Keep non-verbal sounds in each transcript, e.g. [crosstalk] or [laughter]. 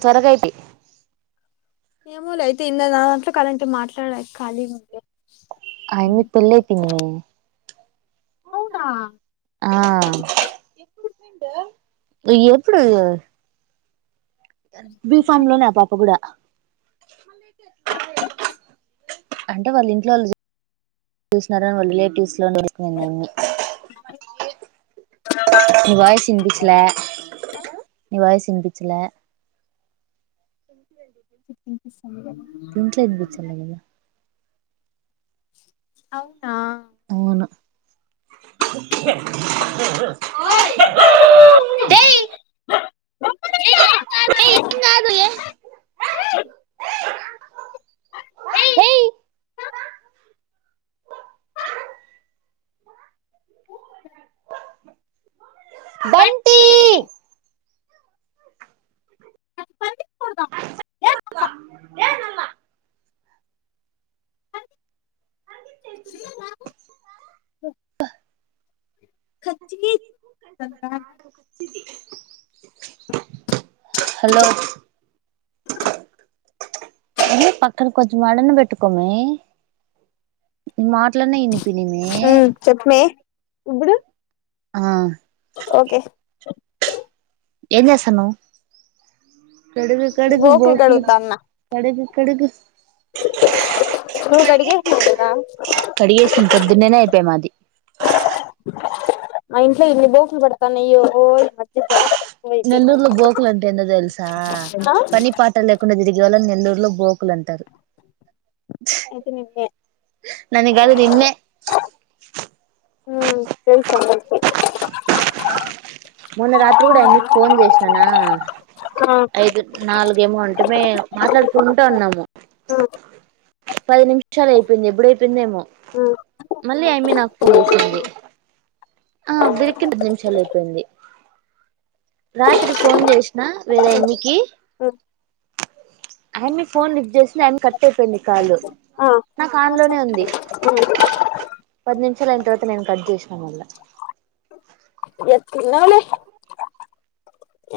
త్వరగైపి ఏమో లేయితే ఇన్న దాదంట్లో క అలాంటి మాట్లాడ కలిగిఉంటే ఆయన్ని పెళ్ళి అయిపోయింది మే అవునా ఆ ఎప్పుడు బి ఫామ్ లోనే ఆ పాప కూడా అంటే వాళ్ళు ఇంట్లో వాళ్ళు చూసినారని వాళ్ళు రిలేటివ్స్ లో చేసుకునింది ఆ అమ్మి నీ వాయిస్ ఇనిపించాలా వినిపించేలా దీంట్లో వినిపించలే కదా అ అవునా తె హే బంటి ఏ అమ్మా చ్చపోచ్చది హలో ఏ పక్కన కొంచం మడన్న పెట్టుకోమే మాట్లన్న ఇని హ చెపుమే ఇప్పుడు ఆ ఓకే ఎం చేస్తున్నావు కడుగు కడుగు బోకులు బోక్లికి కడుగుతాన్న కడుగు కడుగు ఏదా కడిగేసిన్ పొద్దున్నేనే అయ్పా మాది. మ ఇంట్లో ఎన్ని బోకుల్ బడతాన్నయ్యో ఓ ఈ మద్య జా. నెల్లూర్లొ బోకులంటె ఎందో దెల్సా అ ఆ పని పాట లేకుండా దిర్గే వాళ్ళన్ నే. లూర్లో బోకులంటారు. ఛ్ ఐతే నిన్నే నన్ని గాదు నిన్నే. ఉమ్ తెల్సామెకి. మొన్న రాత్రి గూడైమ్మికి ఫోన్ జేష్ననా. ఉమ్ ఆ ఐదు నాలుగ్. దేమో అంటెమే మాట్లాడుకుంట ఉన్నాము. ఉమ్ పది నిమ్షాలైపెయ్ంది ఎబ్బుడైపెయ్ందో ఏమొ ఉమ్ మళ్ళీ ఐమ్మి నాక్ ఫోన్ జేసింది. ఆ బిరిక్కిన్ పది నిమిషాలైపెయ్ంది. రాత్రి ఫోన్ జేష్న వేరే ఎన్నికి. ఉమ్ ఐమ్ని ఫోన్ లిఫ్ జేసింది ఐమ్ని కట్టైపోయింది కాలు అ ఆ అ నాకాన్లోనే ఉంది. ఉమ్ పద్ నిమ్షాలైన్ తర్వాత నేన్ కట్ జేష్. గమళ్ళ. ఎత్తిన్నావ్లె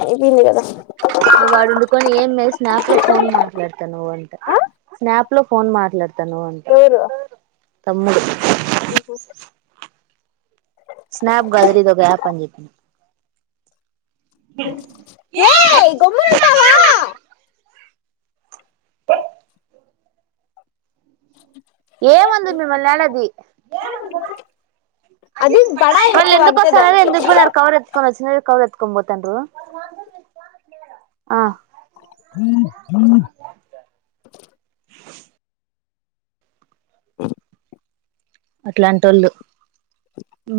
అయ్పైంది కద. గ వాడుండుకొని ఏమ్మె స్నాప్లొ ఫోన్ మాట్లడతనావు అంట అ ఆ అ స్నాప్. లో ఫోన్ మట్లేదు దనువంత ఎవ్రు ఎవరు ఎవ్రు తమ్ముడు. స్నాప్ గాదిర ఇదొగ యాప్ అన్ జెప్పిన. ఏయ గొమ్మన ఉంటావా ఏమందు మిమ్మల్నాడది అది బడా ఎక్కువ అంతే మళ్ళెందుకొస్తన్నారు దానికి ఎందుకు బొయ్నారు కవరెత్కొనొచ్చినర్ కవ్రెత్తు. కొంబోతాండ్రు అ హ హ స అట్లాంటొళ్ళు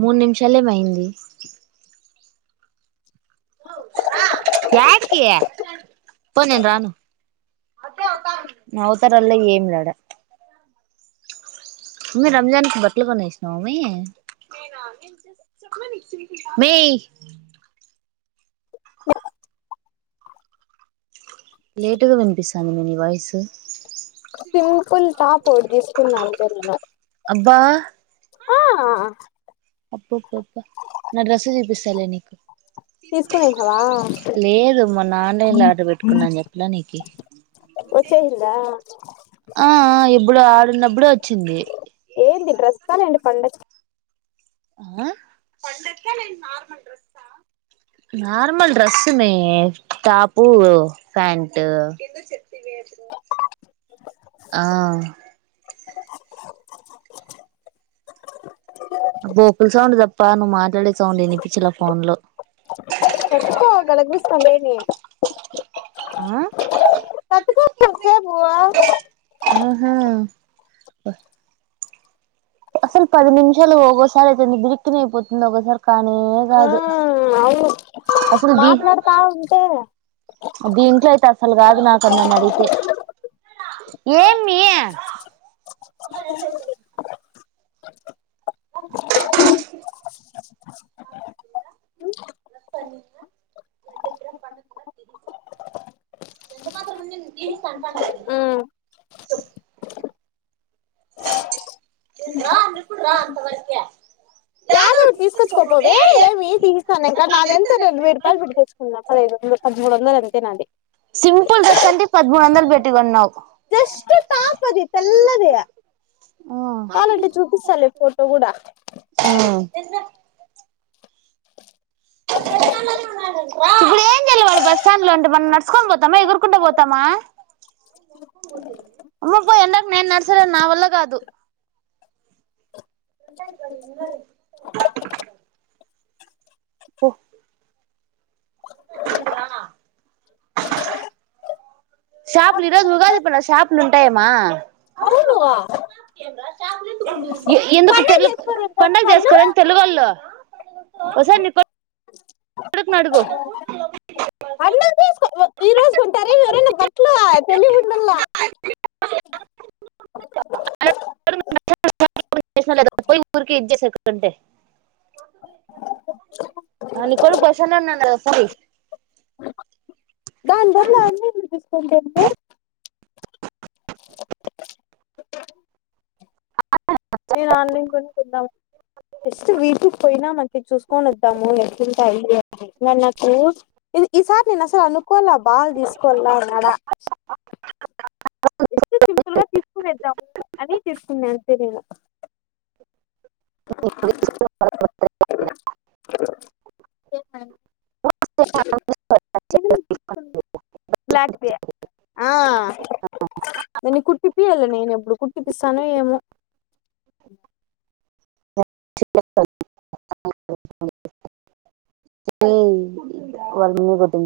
మూడ్ నిమ్షాలేమైంది యాటికి కి పో నేన్ రాను మ్ అవ్తారాల్లా ఏంలాడ. మె రంజాన్ కి బట్లు కొనేస్నవ మే నేన నేన్ చ్ చెప్ల [unintelligible] మె. లేటుగ వినిపిస్తాంది మె ని వాయ్సు. సింపుల్ టాపు ఒగిట్ తీస్కున్న అబ్బా [unintelligible] అప్పొప్పొప్. న డ్రస్సు జూపిస్తాలె నీకు తీస్కునేసావా తీసుకునేసినవా లేదు మొన్న ఆన్లైన్లొ ఆడ్ర్ పెట్టుకున్నా అన్ చెప్పలా నీకి ఒరేయ్ వచ్చేసిందా అ అ ఎబ్. ప్పుడు ఆడునబ్బుడే వొచ్చింది. ఏంది డ్రెస్క లేదంటె పండక్ ఆ పండక్క లేదంటె నార్మల్ డ్రెస్స నార్మల్ డ్రస్సు మే టాపు ప్యాంటు కింద [unintelligible] ఆ. అ బోకుల్ సౌండ్ దప్ప నువ్ మాట్లాడే సౌండ్ ఇనిపిచ్చలా ఫోన్లొ. చెప్పు [unintelligible] డేమి. ఆ [unintelligible] ఆహా అసలు పది నిమిషాలు ఒగోసారి ఎంత బిరిగ్గిన అయిపోతుంది అసలు కానే కాదు అవును అసలు బి మాట్లాడతా ఉంటే దీ ఇంట్లో అయితే అసలు కాదు నాకు నన్ను అడిగితే ఏమి హ [inaudible] ఎంత మాత్రం ఉమ్ [inaudible] చెప్పు రా అన్నప్పుడు రా అంతవరకే యాదోటి తెచ్చుకోపోవే ఏమి తీసిస్తాను ఇంకా నాది ఎంత రం వేయి రూపాయలు పెట్టి తెచ్చుకున్నా పదిహదు వందలు పదమూడు వందలు అంతే నాది సింపల్ డ్రెస్ అంటే పదమూడు వందల్ బెట్టి కొన్నావు జస్ట్ టాప్ అది తెల్లది కావాలిఅంటే చూపిస్తా లే ఫోటో కూడా ఇప్పుడు ఏంచేయాలి వాడు బస్ స్టాండ్ లో అంటే మనం నడుచుకొని పోతామా ఎగురుకుంటా పోతామా అమ్మ పో ఎండకు నేను నడసలేను నా వల్ల కాదు [unintelligible] ఓ [unintelligible] రానా షాపులు ఈరోజు ఉగాది పండుగ షాపులు ఉంటాయ మ అవును ఎందుకు పండుగ చేసుకోరు కదా పండగ వాళ్ళు చేసుకోరా తెలుగోళ్ళు వాళ్ళు ఒకసారి నీ కొడుకు నీ అడుగు పండుగ చేసుకో ఈ రోజు కొంటారు ఎవరైనా బట్టలు తెలివి ఉండాల దాని బదులు ఆన్లైన్ [unintelligible] తీసుకుంటే అ నేను ఆన్నీ కొనుకుందామని జస్ట్ వీటికి పోయినా మనకి చూసుకొని వద్దాము అని ఎట్లుంటాయి అని నాకు ఈసారి నేను అసలు అనుకోలే బాగా తీసుకోవాలా అన్నాడా [inaudible] అనీ తీసుకున్నా అంతే నేను [inaudible] [inaudible] బ్లాక్ ది ఆ [inaudible] దాన్ని కుట్టిపియాల నేను ఎప్పుడు కుట్టిపిస్తానో ఏమో [inaudible]